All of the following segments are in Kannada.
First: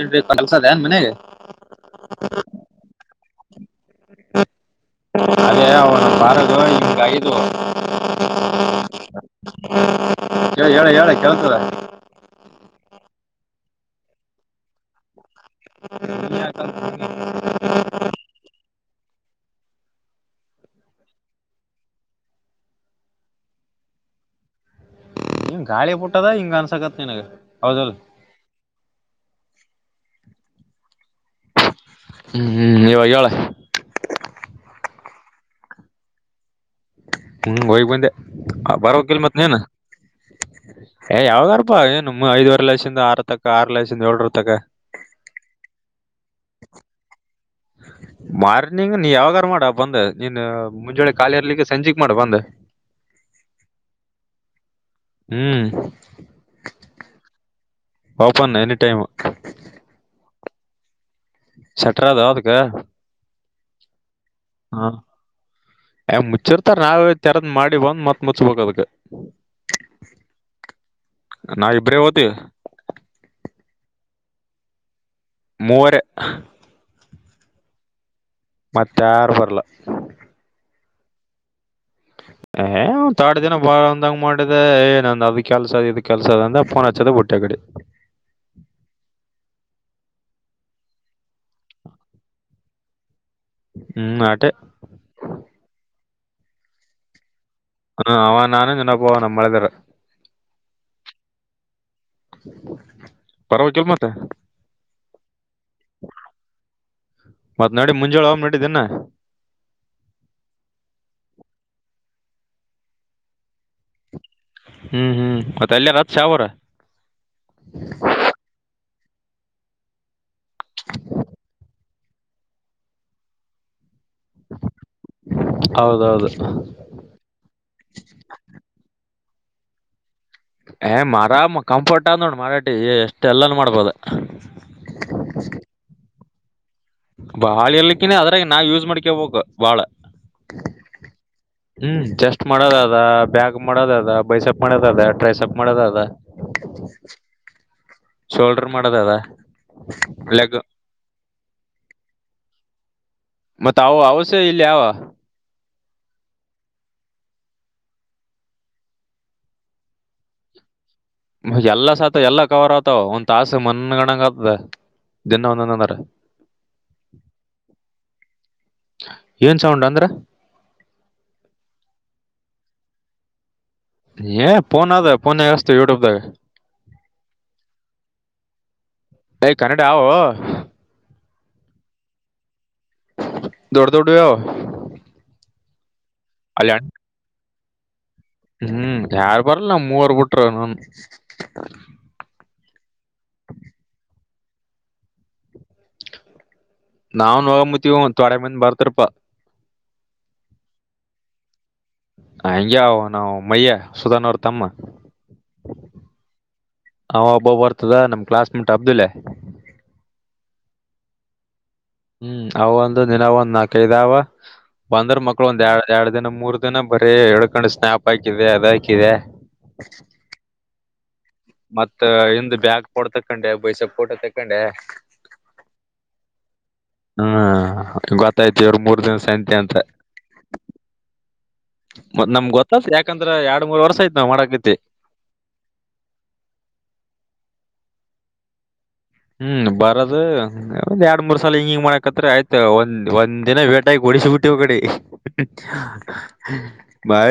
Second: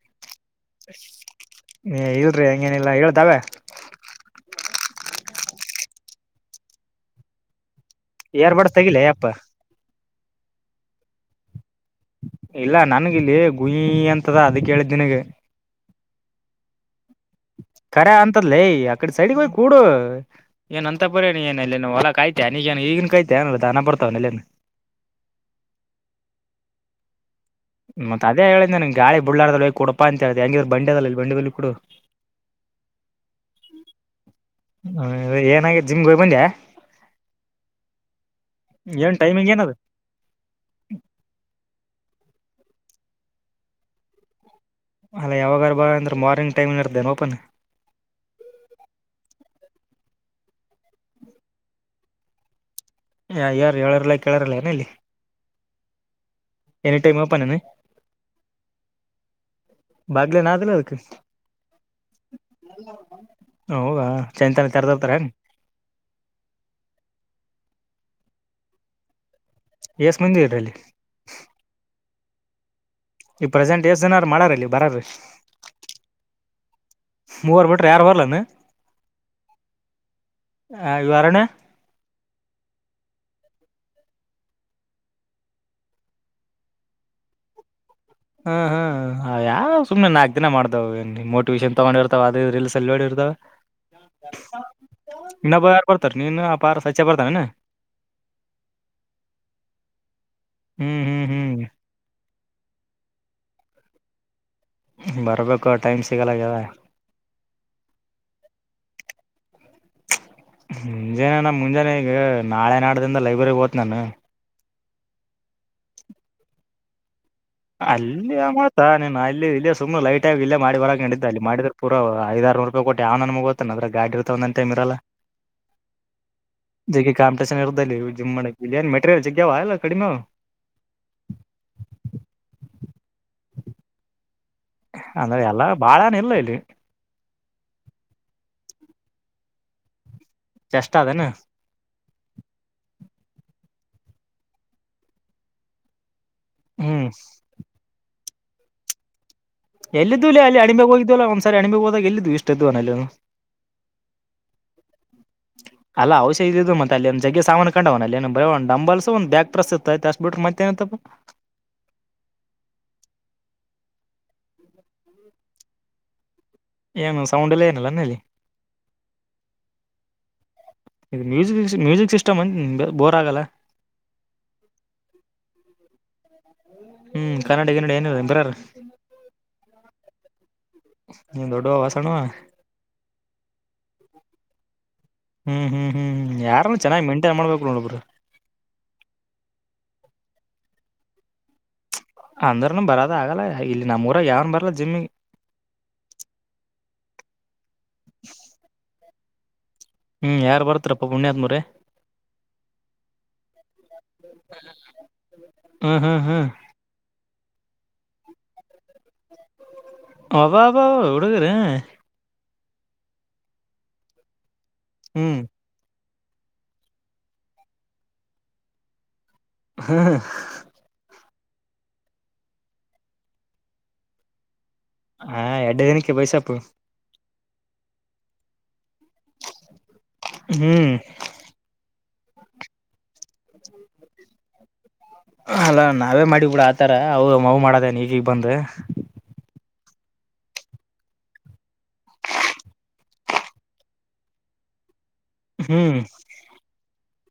ಏನ್ರಿ ಕಲ್ಸದ ಏನ್ ಮನೆಗೆ ಹೇ ಇಲ್ರಿ ಹೆಂಗೇನಿಲ್ಲ ಹೇಳ್ದಾವೆ. [unintelligible] ಇಯರ್ಬಡ್ಸ್ ತಗಿಲ್ಲೆ ಯಪ್ಪ. ಹೇಳ ಹೇಳ ಹೇಳ ಕೇಳ್ಸ್ತದೆ. ಇಲ್ಲ ನನ್ಗ ಇಲ್ಲಿ ಗುಯಿ ಅಂತದ ಅದಕೆ ಹೇಳಿದ್ದ ನಿನಗ. [inaudible] ಖರೆ ಅಂತಲೇ ಅದ. ಆ ಕಡೆ ಸೈಡ್ ಹೋಗ್ ಕೂಡು ಏನ್ ಅಂತ ಬರೇ ಏನ್ ಹೊಲ ಕಾಯ್ತ್ಯ ಈಗೇನ್ ಕಾಯ್ತ್ಯ ಧನ ಬರ್ತ [unintelligible] ತ ಅಲ್ಲೇನೆ. ಹ ಗಾಳಿ ಬಿಟ್ಟದ ಹಿಂಗ ಅನ್ಸಕತ್ ನಿನಗ. ಹೌದಲ್ ಮತ್ತತ್ ಅದೇ ಹೇಳಿದೆ ನಿನಗೆ ಗಾಳಿ ಬುಳ್ಳಾರ್ದ ಕುಡಪಾ ಅಂತ ಹೇಳ್ದ ಹೆಂಗಿದ್ ಬಂಡಿ ಅದ ಅ ಬಂಡಲಲ್ಲಿ ಕುಡು. ಹ್ಮ್ ಹ್ಮ್ ಇವಾಗ ಹೇಳ. ಹ ಏನಾಗ ಜಿಮ್ಗೆ ಹೋಗಿ ಬಂದ್ಯಾ. ಹ್ಮ್ ಒಗ್ ಬಂದೆ ಏನ್ ಬರಕಿಲ್ ಮತ್ ಟೈಮಿಂಗ್ ನೀನು. ಏನದು ಏ ಯಾವಾಗಾರ್ಪ ಏನುಮ್ ಐದುವರೆ ಲಾಶಿಂದ ಆರು ತಕ್ಕ ಆರು ಲಶಿಂದ ಏಳ್ ರು ತಕ್ಕ. ಅಲ್ಲ ಯಾವಾಗಾರ ಬಾ ಅಂದ್ರ ಮಾರ್ನಿಂಗ್ ಟೈಮ್ ಇರ್ತೇನೆ ಓಪನ್ ಹ [inaudible] ಮಾರ್ನಿಂಗ್ ನೀ ಯಾವಾಗಾರ ಮಾಡ ಬಂದು ನೀನ್ ಮುಂಜಳೆ ಕಾಲಿ ಇರ್ಲಿಕ್ಕೆ ಸಂಜೆಕ್ ಮಾಡ ಬಂದು. ಹ ಯಾರು ಏಳಾರ ಇಲ್ಲ ಕೇಳಾರಿಲ್ಲ ಏನು ಇಲ್ಲಿ ಹ್ಮ್ ಎನಿ ಟೈಮ್ ಓಪನ್ ಏನ. Open any time. ಇಲ್ಲ ನಾದಲ್ಲ ಅದಕ್ಕೆ. ಸಟ್ರಾದ ಅದಕ್ಕೆ. ಹೌದ. ಹಾ ಮುಚ್ಚಿರ್ತಾರ ನಾವ ತೆರದ್ ಮಾಡ ಬಂದ್ ಮತ್ ಮುಚ್ ಬೇಕಾದಕ್ಕೆ. ಎಸ್ ಮಂದಿ ಇದರಲ್ಲಿ. ಹಟ್ಟಿ [unintelligible] ಈ ಪ್ರಸೆಂಟ್ ಏಸ್ ಜನಾರ ಮಾಡಾರ ಅಲ್ಲಿ ಬರಾರ್ರು. ಮೂವರೇ ಮೂವರ್ ಬಿಟ್ರೆ ಯಾರು ಬರಲೇನ. ಮತ್ತ್ ಯಾರು ಬರಲ್ಲ ಹ ಇವರಣೆ. [inaudible] ಏ ಒ ತಾಡು ದಿನ ಬಂದಂಗ ಮಾಡಿದೆ ಏನಂದ್ ಅದ್ ಕೆಲ್ಸ ಇದ್ ಕೆಲ್ಸ ಅದ ಅಂದ ಪ್ಪೋನ್ ಹಚ್ಚೋದೆ ಬಿಟ್ಟೆ ಆ ಕಡೆ. [inaudible] ಹ್ಮ್ ಹ್ಮ್ ಯಾ ಸುಮ್ಮನೆ ನಾಕ್ ಕ [unintelligible] ದಿನ ಮಾಡ್ದೇವು ಏನ್ ಮೋಟಿವೇಷನ್ ತಗೊಂಡಿರ್ತಾವ ಅದು ಇದು ರೀಲ್ಸ್ ನಲ್ಲಿ ನೋಡಿರ್ತವ. ಹ್ಮ್ ಆಟೆ. [unintelligible] ನೀನು ಅಪಾರ ಪಚ್ಚೆ ಬರ್ತಾವೇನ. ಹಾ ಅವ ನಾನು ಜನಪವ ನಮ್ಮ ಮಳೆಗಾರ. ಹ್ಮ್ ಹ್ಮ್ ಹ್ಮ್. ಬರ್ಬೇಕಿಲ್ ಮತ್ತೆ. ಬರ್ಬೇಕು ಟೈಮ ಸಿಗೋಲೋಲ್ ಅಗದ. ಮತ್ ನಡಿ ಮುಂಜಾಳ ಹೋಗ್ ನಡಿದಿನ ಮುಂಜಾನೆಗ ನಾ ಮುಂಜಾನೆಗೆ ನಾಳೆ ನಾಡದಿಂದ ಲೈಬ್ರರಿಗ್ ಹೋತ್ ನಾನು. ಹ್ಮ್ ಹ್ಮ್ ಮತ್ತೆ ಅಲ್ಲಿಯ ರತ್ ಶ ಊರ. ಅಲ್ಲಿ ಮಾಡ್ತ ನೀನು ಅಲ್ಲಿ ಇಲ್ಲೇ ಸುಮ್ನೆ ಲೈಟ್ ಆಗಿ ಇಲ್ಲೇ ಮಾಡಿ ಬರಕ ನಡಿದ್ದೆ ಅಲ್ಲಿ ಮಾಡಿದ್ರೆ ಪೂರಾ ಐದಾರ. ಆರನೂರು ರೂಪಾಯಿ ಕೊಟ್ಟು ಯಾವ ನನ್ಮಗ ಹೋಗತ್ತ ನೆ ಅದ್ರ ಗಾಡಿ ಇರ್ತಾವ ಒಂದೊಂದು ಟೈಮ್ ಇರಲ್ಲ. ಹೌದೌದು ಜಗ್ಗೀ ಕಾಂಪಿಟೇಶನ್ ಇರುತ್ತಲೇ ಜಿಮ್ ಮಾಡಕ್ಕೆ ಇಲ್ಲೇನ್ ಮೆಟೀರಿಯಲ್ ಸಿಕ್ಕವ್ವ ಇಲ್ಲ ಕಡಿಮೆ ಅವಾ. ಏ ಮರಾಮ ಕಂಫೋರ್ಟ್ ಆದ ನೋ ಮರಾಠಿ ಎಷ್ಟ ಎಲ್ಲಾನು ಮಾಡ್ಬೋದ. ಅಂದ್ರೆ ಎಲ್ಲ ಬಾಳೇನ ಇಲ್ಲ ಇಲ್ಲಿ. ಬಾಳ ಎರ್ಲಿಕ್ಕಿನ ಅದ್ರಾಗ ನಾವ್ ಯೂಸ್ ಮಾಡ್ಕೋಬೇಕ ಬಾಳ. ಜಸ್ಟ್ ಅದೇನ ಹ್ಮ್ ಚಸ್ಟ್ ಮಾಡೋದ ಅದ. ಬ್ಯಾಕ್ ಮಾಡೋದ ಅದ ಬೈಸೆಪ್ ಮಾಡೋದ ಅದ ಟ್ರೈಸಪ್ ಮಾಡೋದ ಅದ. ಹ್ಮ ಶೋಲ್ಡರ್ ಮಾಡೋದ ಅದ. ಎಲ್ಲಿದ್ದುಲ್ಲೋ ಲೆಗ್ ಅಲ್ಲಿ ಅಣಮೆಗೆ ಹೋಗಿದ್ದ್ವಲ್ಲ ಒಂದ್ಸಾರಿ ಅಣಮೆ ಹೋದಾಗ ಎಲ್ಲ ಇದ್ವೊ ಇಷ್ಟ್ಇದ್ವೇನೋ ಅಲ್ಲಿನು. ಮತ್ತೆ ಅವು ಅವಸ ಇಲ್ಲೇವ. ಅಲ್ಲ ಔಷ ಇದ ಇ ಮತ್ತ ಅಲ್ಲಿ ಒಂದ ಜ್ಜಗೀ ಸಾಮಾನ ಇಟಕಂಡವನ ಅಲ್ಲಿ ಬರೀ ಒಂದು ಡಂಬಲ್ಸ ಒಂದ ಬ್ಯಾಕ್ ಪ್ರೆಸ್ ಇತ್ತ ಅಷ್ಟ ಬಿಟ್ಟ್ರೇ ಮತ್ತೆನತ್ತಪ್ಪ. ಎಲ್ಲ ಸತ್ ಎಲ್ಲ ಕವರ್ ಆತಾವ ಒಂದ್ ತಾಸು ಮನ್ಗಣಂಗ ಆತದ. ಇನ್ನ ಒಂದಂದಂದರ ಏನು ಸೌಂಡ ಎಲ್ಲ ಏನಲ್ಲನಲ್ಲಿ ಏನ್ ಸೌಂಡ್ ಅಂದ್ರ ಇದು ಮ್ಯೂಸಿಕ್ ಮ್ಯೂಸಿಕ್ ಸಿಸ್ಟಮ್ ಅ ಬೋರ್ ಆಗಲ್ಲ ಏ ನ್ ಅದ ಪೋನ್ ಎಸ್ತು ಯೂಟ್ಯೂಬ್ಗ ಹ್ಮ್ ಕನ್ನಡಿಗ ನಡಿ ಏನ ಬರ್ರ ಏ ಕನ್ನಡಿ ಅವು ನಿ ದೊಡೋ ವಾಸಣವ ದೌಡ ದೌಡ ಅವಾವ ಹ್ಮ್ ಹ್ಮ್ ಹ್ಮ್ ಯಾರು ಚೆನ್ನಾಗಿ ಮೇಂಟೈನ್ ಮಾಡ್ಬೇಕು ನೋಡಬರು ಹ್ಮ್ ಯಾರು ಬರಲ್ಲ ನ ಮೂವರ್ ಬಿಟ್ರ ಅಂದ್ರನು ಬರದ ಆಗಲ್ಲ ಇಲ್ಲಿ ನಮ್ಮೂರಾಗ ಯಾವನ್ ಬರಲ್ಲ ಜಿಮಿಗೆ ನಾವ್ ನೋಗಂಬತಿವ ತೊಡೆ ಮಂದಿ ಬರ್ತಾರಪಾ ಹ್ಮ್ ಯಾರು ಬರ್ತ್ತಪ್ಪಾ ಪುಣ್ಯ ಆದತ್ ಮರಿ ಹಂಗೆ ಅವ ನಾವು ಮಯ್ಯ ಸುಧಾನ್ ಅವ್ರ ತಮ್ಮ ಹ್ಮ್ ಹ್ಮ್ ಹ್ಮ್ ಹಾ ಅಬ್ಬ ಬರ್ತದ ನಮ ಕ್ಲಾಸ್ಮೇಟ್ ಅಬ್ದುಲೆ ಒಬಬ ಎಡುಗರ ಹ್ಮ್ ಅವ ಒಂದು ದಿನ ಒಂದ್ ನಾಲ್ಕೈ ಇದದಾವ ಬಂದ್ರ ಹ್ಮ್ ಮಕ್ಳು ಒಂದ್ ಎ ಎ ಇದನ್ನು ಮೂರ್ ದಿನ ಬರೀ ಹೇಳ್ಕೊಂಡು ಸ್ನಾಪ್ ಹಾಕಿದೆ ಅದ ಹಾಕಿದೆ ಹಾ ಹಾ ಮತ್ತ ಹಿಂದ ಬ್ಯಾಗ್ ಪಡ್ತಕೊಂಡೆ ಬೈಸಕ್ ಕೋಟ ತಕೊಂಡೆ ಹಾ ಎರಡ್ಡು ದಿನಕ್ಕೆ ಬೈಸಪ್ಪು ಹ್ಮ ಗೊತ್ತಾಯ್ತಿ ಇವರು ಮೂರ್ ದಿನ ಸಂಂತೆ ಅಂತ ಹ್ಮ್ ಮ ನಮ್ ಗೊತ್ತತ್ ಯಾಕಂದ್ರ ಎರಡ್ ಮೂರ್ ವರ್ಷ ಆಯ್ತ್ ನಾವ್ ಮಾಡಕತಿ ಅಲ್ಲ ನಾವೇ ಮಾಡಿ ಬಿಡ ಆತರ ಅವು ಮಾವು ಮಾಡದೇನ್ ಈಗೀಗ್ ಬಂದ ಹ್ಮ್ ಬರದು ಒಂದ್ ಎರಡ್ ಮೂರ್ ಸಲ ಹಿಂಗ ಹಿಂಗ ಮಾಡಕತ್ ಆಯ್ತ ಒಂದ್ ಒಂದ್ನ ವೇಟ ಡಿಶಿ ಬುಟ್ಟಿ ಒ ಕಡೆ ಹ್ಮ್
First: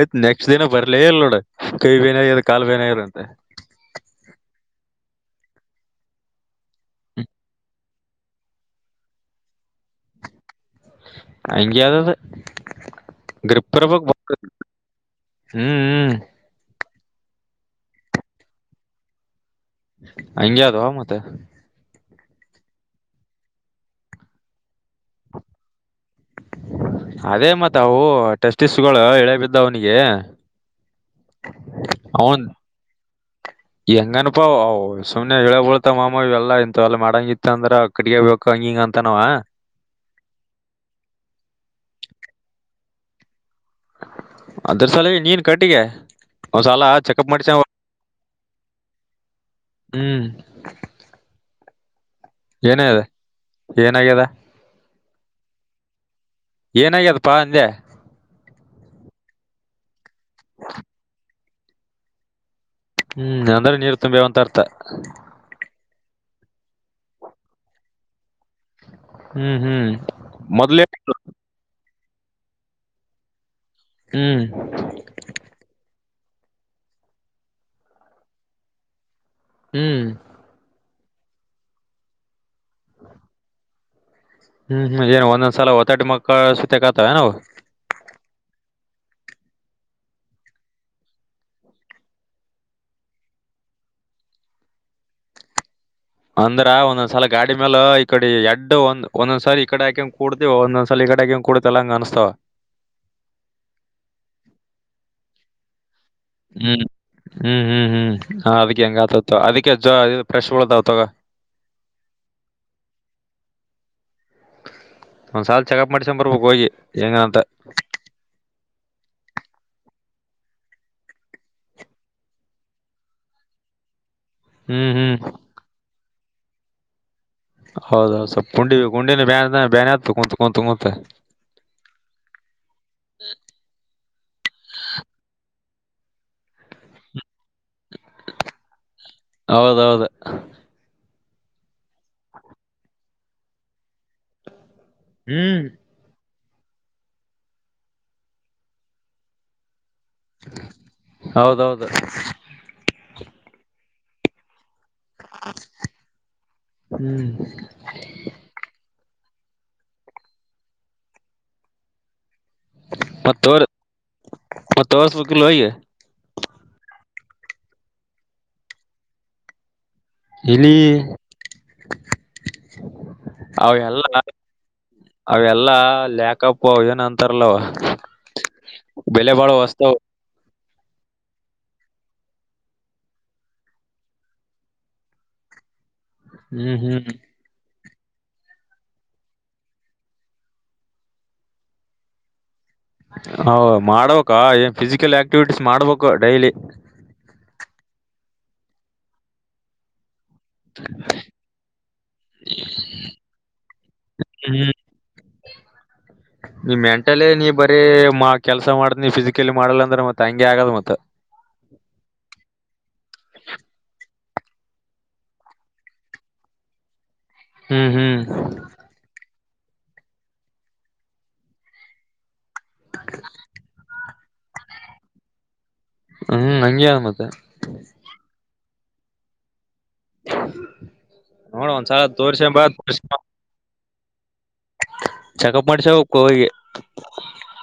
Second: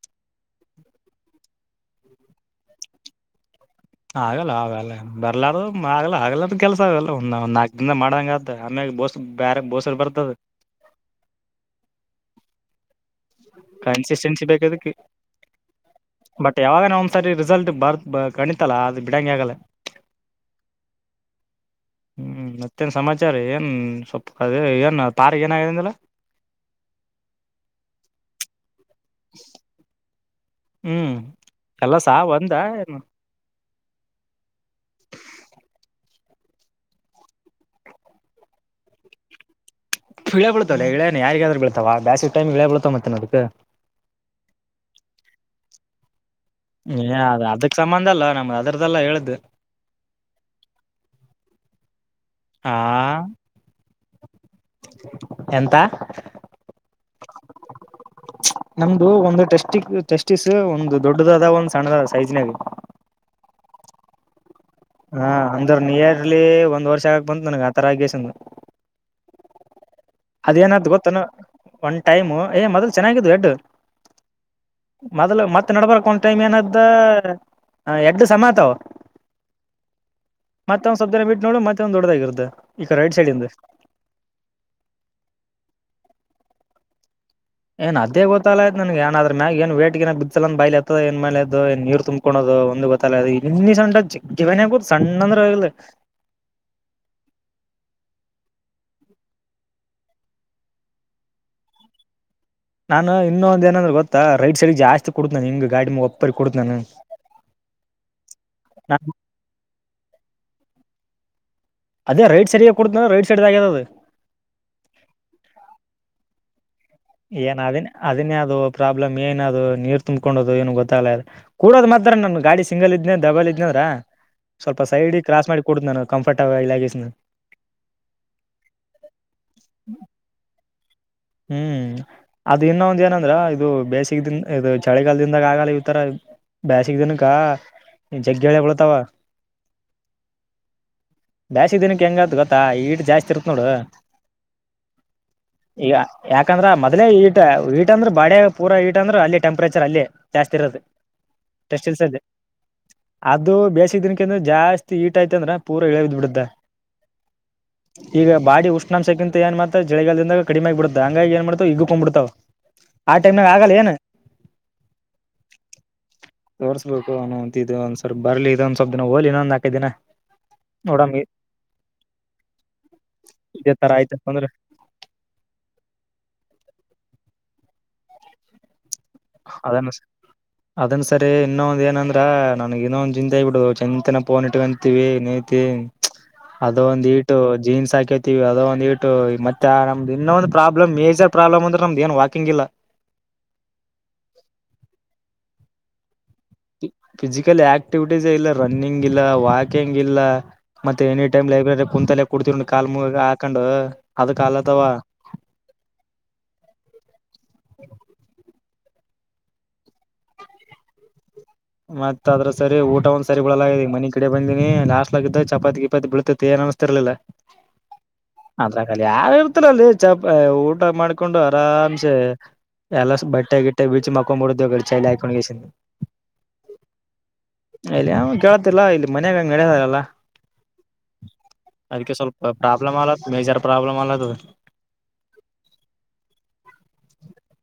ಯ್ತ್ ನೆಕ್ಸ್ಟ್ ದಿನ ಬರ್ಲಿ ಇಲ್ ನೋಡ ಕೈ ಬೇನಗ ಕಾಲು ಬೇನಗರ ಅಂತೆಂತ ಆಗಲ್ಲ ಆಗಲ್ಲ ಬರ್ಲಾರ ಆಗ್ಲ ಆಗಲ್ಲಾರ ಕೆಲಸ ಆಗಲ್ಲ ಒಂದ ಒಂದ್ ನಾಕಕ್ ದಿಂದ ಮಾಡಂಗ್ದ ಆಮೇಲೆ ಬೋಸ್ ಬೇರೆ ಬೋಸರ್ ಬರ್ತದ ಅಗೆದದು ಗೃಪ್ರಭ ಕನ್ಸಿಸ್ಟೆನ್ಸಿ ಬೇಕದಕ್ಕೆ ಹ್ಮ್ ಸರಿ ರಿಸಲ್ಟ್ ಬರ್ ಕಣಿತಲ್ಲ ಅದು ಬಿಡಂಗಗೆ ಆಗಲ್ಲ ಅಯದು ಅವ ಮತ್ತ ಹ್ಮ್ ಮತ್ತೇನ್ ಸಮಾಚಾರ ಏನ್ ಸ್ಪ್ಪ ಏನ್ ತಾರ್ ಏನಗಿಂದಿಲ್ಲ ಅದೇ ಮತ್ತ ಅವು ಟೆಸ್ಟ್ಟಗಳು ಇಳೆ ಬಿದ್ದ ಅವ್ನಿಗೆ ಹ್ಮ್ ಎಲ್ಲ ಸಹ ಒಂದ ಏನು ಹೆಂಗನಪಾ ಸುಮ್ನೆ ಹೇಳ ಬಳ್ತ ಮಾಮ ಇವೆಲ್ಲಾ ಇಂತ ಅಲ್ಲ ಮಾಡಂಗ ಇತ್ತ ಅಂದ್ರ ಕಡಿಗ ಬೇಕ ಹಂಗ ಅಂತನವಾ ಇಳೆ ಬಳಳ್ತವಲ್ಲ ಇಳೇ ಯಾರಿಗಾದ್ರರು ಬೀಳ್ತಾವ ಬಾಸ ಟಮಗೆಳ ಬಳತಾವ ಮತ್ತೆ ನ ಅದಕ್ ಅದರ ಸಲ ನೀನ ಕಟ್ಟಿಗ ಏ ಅದ ಅದಕ ಸಂಬಂಧ ಅಲ್ಲ ಅದರ್ದಲ್ಲ ಹೇಳಿದ್ದು ಹು ಹಾ ಏನದ ಏನಗ್ಯಾದ ಎಂತಾ ಏನಾಗ್ಯದಪ್ಪಾ ಅಂದೆ ಇದು ಒಂದು ಟೆಸ್ಟಿ ಟೆಸ್ಟಿಸ್ ಒಂದು ದೊಡ್ಡದಾದ ಒಂದು ಸಣ್ಣದ ಸೈಜ್ ನಾಗ ಹು ಅದರದ ನೀರ ತುಂಬ್ಯಾವ ಅಂತ ಅರ್ ಹಾ ಅಂದ್ರ ನಿಯರ್ಲಿ ಒಂದು ವರ್ಷ ಆಗಕ ಬಂತು ನನಗ ಆತರಾಗ್ಯಸಂದ ಹು ಹು ಅದೇನಾಯ್ತ ಗೊತ್ತ ಏನ ಒಂದು ಟೈಮು ಏ ಮೊದಲ ಚೆನ್ನಾಗಿದ್ದು ಲಡ್ಡು ಹ್ಮ್ ಮೊದಲ ಮತ್ತ ನಡಬರಕ್ ಒಂದು ಟೈಮ್ ಏನಾಯ್ತ ಎಂಟು ಸಮತಾವ ಹು ಮತ್ತೊಂದ ಸ್ವಲ್ಪ ದಿನ ಬಿಟ್ಟು ನೋಡು ಮತ್ತೊಂದು ದೊಡ್ಡದಾಗಿರುತ್ತೆ ಈಕ ರೈಟ್ ಸೈಡ್ ಇಂದ ಹು ಹು ಏನು ಒಂದೊಂದ ಸಲ ಹೊತ್ತಾಟ ಮಕ್ಕಳ ಸುತ್ತತೆ ಕಾಣುತವೇನು ಅವ ಏನ್ ಅದೇ ಗೊತ್ತಲಯ್ತ ನನಗ ಅದರ ಮ್ಯಾಗ ಏನ ವೇಟ್ ಗೇನ್ ಬಿಚ್ಚಲ ಅಂತ ಬೈಲತ್ತದ ಏ ಮಾಡಲತ್ತದ ಅದು ಏ ನೀರ ತುಂಬಕೊನೋದು ಒಂದು ಗೊತ್ತಾಲದ ಇನ್ನ ಸಣ್ಣ ಜೀವನ ಆಗ್ಬಹುದು ಸಣ್ಣ ಅಂದ್ರ ಅಂದ್ರ ಒಂದೊಂದ್ಸಲ ಗಾಡಿ ಮೇಾಲ ಈಕಡೆ ಎಡ್ ಒಂದ್ ಒಂದೊಂದ್ಸರಿ ಈ ಕಡೆ ಹಾಕಂಗ ಕೂಡ್ತಿವ ಒಂದೊಂದ್ಸಲ ಈಕಡೆ ಗೆನ ಕೊಡತಲ್ಲ ಹಾಂಗ ಅನಸತಾವ ನಾನು ಇನ್ನೊಂದ ಏನಂದ್ರೆ ಗೊತ್ತಾ ರೈಟ್ ಸೈಡ್ ಜಾಸ್ತಿ ಕುಡತ ಹಿಂಗ್ ಗಾಡಿ ಒಪ್ಪರಿಗೆ ಕುಡತ ನಾನ ಹು ಹು ಹು ಅದಕ್ಕೆ ಹಂಗಾಯ್ತ ಅಂತ ಅದಕ್ಕೆ ಅಜ್ಜ ಫ್ರೆಶ್ ಹೋಳದ ತೋಗ ಅದೇ ರೈಟ್ ಸರಿಯಾಗಿ ಕೊಡತ ರೈಟ್ ಸರಿಯಾಗೋದದ ಮಾಡಿಸಿಕೊಂಡು ಬರಬೇಕು ಹೋಗಿ ಹೆಂಗಂತ ಏನ್ ಅದನ್ನ ಅದನ್ನ ಯಾದೂ ಪ್ರಾಬ್ಲಮ್ ಏನ ಅದು ನೀರ ತುಂಬಕೊಂಡೋದು ಏನ ಗೊತ್ತಾಗಲಾರ ಕೂಡದ ಮಾತ್ರ ನನ್ನ ಗಾಡಿ ಸಿಂಗಲ್ ಇದ್ನನೆ ಡಬಲ್ ಇದ್ನಂದ್ರ ಸ್ವಲ್ಪ ಹ್ಮ್ ಸೈಡ್ ಹ್ಮ್ ಕ್ರಸ್ ಮಾಡಿ ಕೊಡುದ ನಾನು ಕಂಫರ್ಟ್ ಇಳಿಯಾಕ್ ಈಸಿ ಹೌದು ಹೌದು ಸ್ವಲ್ಪ ಕುಂಡಿ ಕುಂಡಿ ನೋ ಬ್ಯಾನತ ಕುಂತ ಕುಂತ ಕುಂತ ಹು ಅದು ಇನ್ನೊಂದ ಏನಂದ್ರ ಇದು ಬೇಸ- ಇರುವುದರಿಂದ ಇದು ಚಳಿಗಾಲದಿಂದಾಗ ಆಗಲ್ಲ ಇವತರ ಬೇಸಿಗ ದಿನಕ್ಕ ಜಗ ಎಲಿ ಗ ಬೀಳ್ತಾವ ಹೌದೌದು ಬ್ಯಾಸಗಿ ದಿನಕ್ಕೆ ಹೆಂಗ ಆಗೊತ್ತಾ ಹೀಟ್ ಜಾಸ್ತಿ ಇರುತ್ತ ನೋಡು ಹು ಈಗ ಯಾಕಂದ್ರ ಮೊದಲೇ ಹೀಟ್ ಹೀಟ್ ಬಾಡಿ ಪೂರಾ ಹೀಟ್ ಅಂದ್ರ ಅಲ್ಲಿ ಟೆಂಪರೇಚ ಅಲ್ಲಿ ಜಾಸ್ತಿ ಇರೋದು ಸ್ಟೆಪ್ ಹೌದೌದು ಸಿಲಸ ತಂದಿ ಅದು ಬೇಸಿಗೆ ದಿನಕಂದ್ರ ಜಾಸ್ತಿ ಹೀಟ್ ಆಯ್ತಂದ್ರ ಪೂರಾ ಇಳಿದ್ಬಿಡುತ್ತ ಹ್ಮ್ ಈಗ ಬಾಡಿ ಉಷ್ಣ ನಮ್ಮ ಶೇಖನ ತಯಾಂದ ಚಳಿಗಾಲದ ಕಡಿಮೆ ಯಾಗಿ ಬಿಡ್ತ ಹಾಂಗಾಗಿ ಹಿಗುರ್ಕೊಂಡ್ ಬಿಡ್ತವ ಮತ್ತ ಹೋಗರಿ ತೋರ್ಸ್ಬೇಕಿಲ್ಲ ಹೋಗಿ ತೋರಿಸಬೇಕು ಅವನೌನ್ ಇದೊಂದ್ ಸ್ವಲ್ಪ ಬರ್ಲಿ ಇದ ಒಂದ ಸ್ವಲ್ಪ ದಿನ ಹೋಗಲಿ ಇನ್ನೊಂದ ನಾಲ್ಕು ಐದು ದಿನ ಇಳಿ ನೋಡಮ್ ಇದೇ ತರ ಆಯ್ತಪ್ಪ ಅಂದ್ರ ಅವೆಲ್ಲಾ ಲ್ಯಾಕಪ್ ಅವ ಏನ ಅಂತಾರಲ್ಲವ ಬೆಲೆಬಾಳು ವಸ್ತು ಅದನ್ನ ಸರಿ ಇನ್ನೊಂದ ಏನಂದ್ರ ನನಗ ಇನ್ನೊಂದು ಚಿಂತೆ ಆಗ್ಬಿಟ್ಟದ್ದು ಚಂತನ ಫೋನ್ ಇಟ್ಕಂತೀವಿ ನೀಲತಿವಿ ಹ್ಮ್ ಅದು ಹ್ಮ್ ಒಂದು ಹಿಟ್ ಜೀನ್ಸ್ ಹಾಕೇತಿವಿ ಅದೊಂದ ಹೀಟ್ ಮತ್ತ ನಮ್ದ ಇನ್ನೊಂದು ಪ್ರಾಬ್ಲಮ್ ಮೇಜರ ಪ್ರಾಬ್ಲಮ್ ಅಂದರ ನಮ್ದ ಏನ್ ವಾಕಿಂಗ್ ಇಲ್ಲ ಹೌ ಮಾಡಬೇಕ ಫಿಸಿಕಲ್ ಆಕ್ಟಿವಿಟೀಸ್ ಮಾಡಬೇಕು ಡೈಲಿ ಫಿಸಿಕಲ್ ಆಕ್ಟಿವಿಟೀಸ್ ಇಲ್ಲ ರನ್ನಿಂಗ್ ಇಲ್ಲ ವಾಕಿಂಗ್ ಇಲ್ಲ ಮತ್ತೆ ಎನಿ ಟೈಮ್ ಲೈಬ್ರರಿ ಕುಂತಲೆ ಕುಡತಿವಿ ಕಾಲ್ ಮೇಲ ಕಾಲ ಹಾಕಂಡ್ ಅದಕ ಹ್ಮ್ ಕಾಲನೋವತಾವ ನೀ ಮೆಂಟಲ ನೀ ಬರ ಮಾಡ ಕೆಲ್ಸ ಮಾಡದ್ನಿ ಫಿಸಿಕಲಿ ಮಾಡಲ್ಲ ಅಂದ್ರ ಮತ್ತ ಹಂಗೆ ಆಗದ ಮತ್ತ ಮತ್ ಅದ್ರ್ ಸರಿಯಾಗಿ ಊಟ ಒಂದ್ ಸರಿ ಬಿಳಲ್ಲ ಈ ಮನಿ ಕಡೆ ಬಂದಿನಿ ಹಾಸ್ಟೇಲ್ಗಿದ್ದಾಗ ಚಪಾತಿ ಗಿಪಾತಿ ಬೀಳತ್ತಿತೋ ಏನೋ. ನಮಸ್ತೆ ಇರ್ಲ್ಲಲ್ಲ. ಹ್ಮ್ ಹ್ಮ್. ಹಾಸ್ಟೆಲ್ಲಲ್ಲಿ ಚಪಾತಿ ಊಟ ಮಾಡ್ಕೊಂಡು ಆರಾಮ್ಸೆ ಎಲ್ಲ ಬಟ್ಟೆ ಗಿಟ್ಟೆ ಬಚ್ಚಿ ಮಕೊಂಡು. ಕೊಂಬಿಡ್ ಚೈಲಿ ಆಯಕೊಂಡಿ. ಹ್ಮ ಹಂಗೆ ಮತ್ತೆ. ಇರ್ತಿದ್ವ ಇಲ್ಲಿ ಮನೆಗಂಗೆ ನಡೆಯಲ್ಲಾ. ನೋಡ ಒಂದ್ಸಲ ಅದಕ್ಕೆ ಸ್ವಲ್ಪ ತೋರ್ಸಂಬ ಪ್ರಾಬ್ಲಮ್ ಅಲತ್ ಮೇಜರ್ ಪ್ರಾಬ್ಲಮ್ ಅಲದು. ಚೆಕಪ್ ಮಾಡ್ಸ ಹೋಗಿ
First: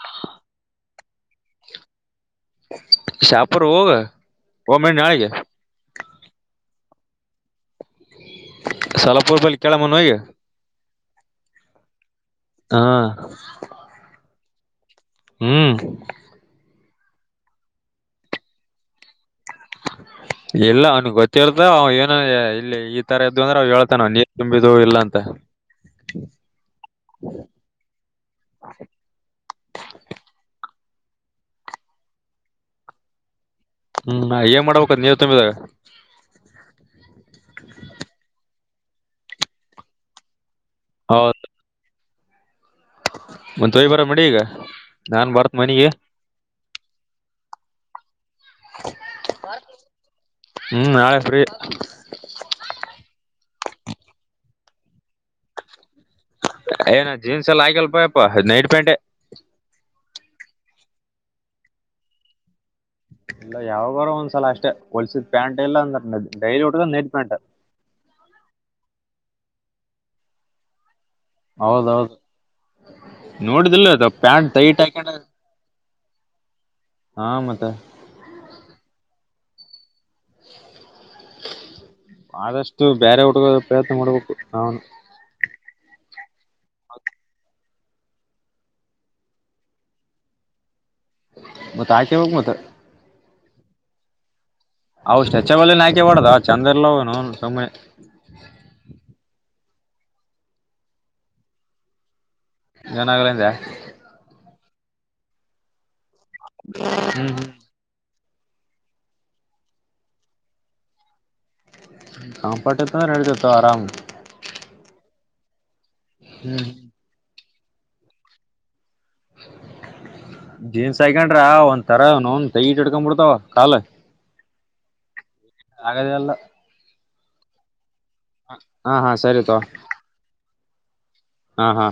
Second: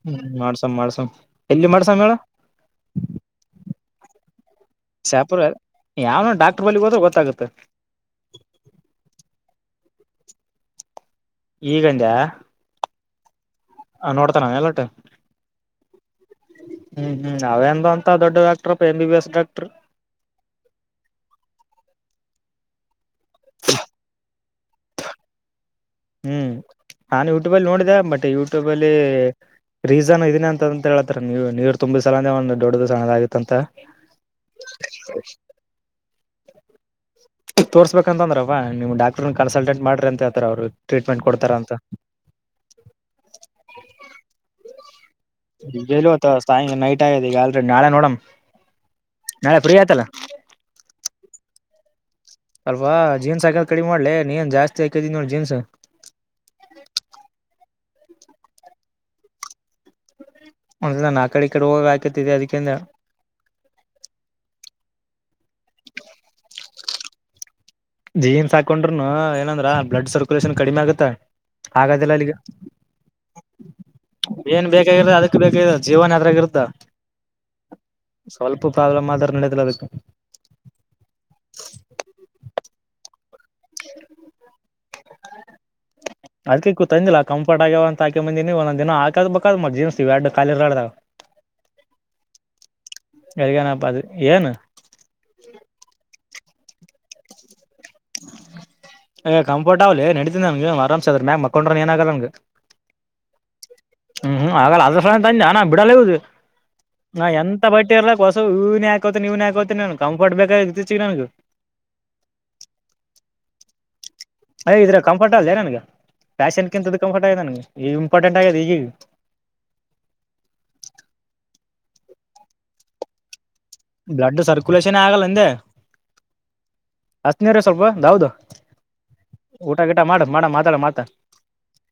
ಹ್ಮ್ ಮಾಡಸಂ ಮಾಡಸಂ. ಎಲ್ಲಿ ಮಾಡಸಂ ಹೇಳು. ಶಾಪುರ ಹೋಗಮೇನ್ ನಾಳೆಗೆ. ಶಾಪುರ ಯಾವನ ಡಾಕ್ಟರ್ ಬಳಿಗೆ ಹೋದ್ರೆ ಗೊತ್ತಾಗುತ್ತೆ. ಮನ್ ಹಗೆ. ಈಗಂಡ್ಯಾ ನೋಡ್ತಾನ ಎಲ್ಲೊಟು. ಹ್ಮ್. ಹ್ಮ್ ಹ್ಮ್ ಅವೇಂದ ಅಂತ ದೊಡ್ಡಕ್ಟರ್ಪ್ಪ ಎಂಬ ಬಿ ಎಸ್ ಡಾಕ್ರ್. ಇಲ್ಲ ಅವ್ನ ಗೊತ್ತಿರ್ತ ಅವ ಏನ ಇಲ್ಲಿ ಈ ತರ ಇದದ್ದು ಅಂದ್ರೆ ಅವ ಹೇಳ್ತಾನ ಅವನ್ ಅಲ್ಲಿ. ತುಂಬಿದು ಇಲ್ಲ ಅಂತ. ಹ್ಮ್ ನಾನು ಯೂಟ್ಯೂಬ ಅಲ್ಲಿ ನೋಡಿದೆ ಬಟ್ ಯೂಟ್ಯೂಬ ಅಲ್ಲಿ ರೀಸನ್ ಇದನ ಅಂತ. ಹೇಳತಾರೆ ನೀವು ನೀರ್ ತುಂಬಿ ಸಲ ಅಂದ್ರೆ ಒಂದು ದೊಡ್ಡ ದು ಸಣ್ಣದಾಗುತ್ತೆ. ಹ್ಮ್ ನಾ ಏನ್ ಮಾಡ್ಬೇಕು ನೀರು ತುಂಬಿದಾಗ. ತೋರ್ಸ್ಬೇಕಂತಂದ್ರ ನಿಮ ಡಾಕ್ರ್ನ್ ಕನ್ಸಲ್ಟೆಟ್ ಮಾಡ್ರಿ ಅಂತ ಹೇಳ್ತಾರೆ ಅವರು ಟ್ರೀಟ್ಮೆಂಟ್ ಕೊಡ್ತಾರ ಅಂತ ಮತೆ ಹೋಗಿಬರೋಣ ನಡಿ ಇವಾಗ ನೈಟ್ ಆಗ್ಯತ ಈಗ ಎಲ್ಲಿ ನಾಳೆ ನೋಡ್ [unintelligible] ಹ್ಮ್ ನಾಳೆ ಫ್ರೀ ಅಲ್ವಾ ಜೀನ್ಸ್ ಹಾಕದ್ ಕಡಿಮೆ ಮಾಡ್ಲೆ ನೀನ್ ಜಾಸ್ತಿ ಹಾಕಿದಿನಿ ನೋಡ ಜೀನ್ಸ್ ಏನ್ ಜೀನ್ಸ್ ಎಲ್ಲ ಆಯಕಲ್ಪಪ್ಪ ನೈಟ್ ಪ್ಯಾಂಟ್ ಒಂದ್ ನನ್ ಆ ಕಡೆ ಈ ಕಡೆ ಹೋಗೋ ಗ್ ಹಾಕೊತ್ತಿದೆ ಅದಕಂದ ಇಲ್ಲ ಯಾವಾಗಾರ ಒಂದ್ಸಲ ಅಷ್ಟೇ ಹೊಲ್ಸಿದ್ ಪ್ಯಾಂಟ್ ಎಲ್ಲ ಅಂದ ಡೈಲಿ ಹಟ್ಟ ನೆ ಪ್ಯಾಂಟ್ ಜೀನ್ಸ್ ಹಾಕೊಂಡ್ರುನು ಏನಂದ್ರೆ ಆ ಬ್ಲಡ್ ಸರ್ಕ್ಯುಲೇಷನ್ ಕಡಿಮೆ ಆಗತ್ತಾ ಹಾಗದಿಲ್ಲ ಹೌದೌದು ಅಲ್ಲಿಗೆ ನೋಡಿದಿಲ್ಲ ಅದು ಪ್ಯಾಂಟ್ ಏನ್ ಟೈಟ್ ಹಾಕೊಂಡ ಬೇಕಾಗಿರ್ ಅದಕ್ಕೆ ಬೇಕಾಗಿರ್ ಜೀವನ್ ಅದ್ರಾಗ ಇರ್ತ್ತ ಹಾ ಮತ್ತೆ ಸ್ವಲ್ಪ ಪ್ರಾಬ್ಲಮ್ ಆದ್ರೂ ನಡದಿಲ್ಲ ಆದಕ ಆದಷ್ಟು ಬೇರೆ ಹುಡುಗರ್ [unintelligible] ಅದಕ್ಕೆ ಕೂತಂದಿಲ್ಲ ಕಂಫರ್ಟ್ ಆಗ್ಯವಂತ್ ಹಾಕ್ ಬಂದಿನಿ ಒಂದೊಂದ್ ದಿನ ಹಾಕದ ಬೇಕಾದ್ [unintelligible] ಇವೆರಡು ಖಾಲಿ [unintelligible] ಮತ್ತ್ ಆಚೆ ಹೋಗ್ ಮತ್ ಎಲ್ಗೇನಪ್ಪ ಅದು ಏನ್. ಅವ್ ಸ್ಟ್ರೆಚೆಬಲ್ ಏನ್ ಆಯ್ಕೆ ಮಾಡ್ದ ಚಂದ ಇಲ್ಲೇನು ಅವು ಸುಮ್ನೆ. ಏ ಕಂಫರ್ಟ್ ಅವ್ಲೆ ನಡೀತಿದ್ದ ನನ್ಗೆ ಆರಾಮಸೆ ಆದ್ರ ಮ್ಯಾಗ ಮಕ್ಕೊಂಡ್ರನ್ ಏನ್ ಆಗಲ್ಲ ನನ್ಗೆ. ಏನಾದ್ರೂ ಅಂದಿಯಾ. ಹ್ಮ್ ಹ್ಮ್ ಆಗಲ್ಲ ಅದ್ರಂದ ಸಲುವಾಗೆ ಬಂದ್ಯಾನಾ ಬಿಡಲ್ಲ ಇವ್ದು ನಾ ಹ್ಮ್ ಎಂತ ಹ್ಮ್ ಬಟ್ಟಿಯಾರ್ [unintelligible] ಇವ್ನೇ ಹಾಕೋತೀನಿ ಇವ್ನೇ ಹಾಕೋತೀನಿ ಕಂಫರ್ಟ್ ಬೇಕಾಗಿರೋದು ಇತ್ತೀಚಿಗೆ ನನಗ್. ಕಂರ್ಪಟ್ ಇರ್ತಾವೆ ನಡೆತೀರ್ತವೆ ಆರಾಮ್ ಸೇ. ಅ ಇದ್ರ ಕಂಫರ್ಟ್ ಅಲ್ಲದೆ ನನ್ಗೆ ಹ್ಮ್ ಫ್ಯಾಷನ್ಗಿಂತು ಕಂಫರ್ಟ್ ಆಗಿದೆ ನನ್ಗೆ ಈ ಇಂಪಾರ್ಟೆಂಟ್ ಆಗಿದೆ ಈಗ್ ಜೀನ್ಸ್ ಹೈಕೊಂಡ್ರ ಒಂದ್ ತರ ಇವನ್ ಅವುನ್ ಟೈಟ್ ಹಿಡ್ಕೊಂಡ್ ಬಿಡ್ತಾವ್. ಬ್ಲಡೂ ಸರ್ಕುಲೇಷನ್ ಆಗಲ್ಲ. ಅಂದೆ ಆಗದೆ ಇಲ್ಲ. ಹತ್ನೀರ ಸ್ವಲ್ಪ ದೌದು ಹಾ ಸರಿ ತಗೋ ಊಟ ಗಿಟ ಮಾಡ್ ಮಾಡ್ ಮಾತಾಡ ಮಾತ್ ಹಾ ಹಾ.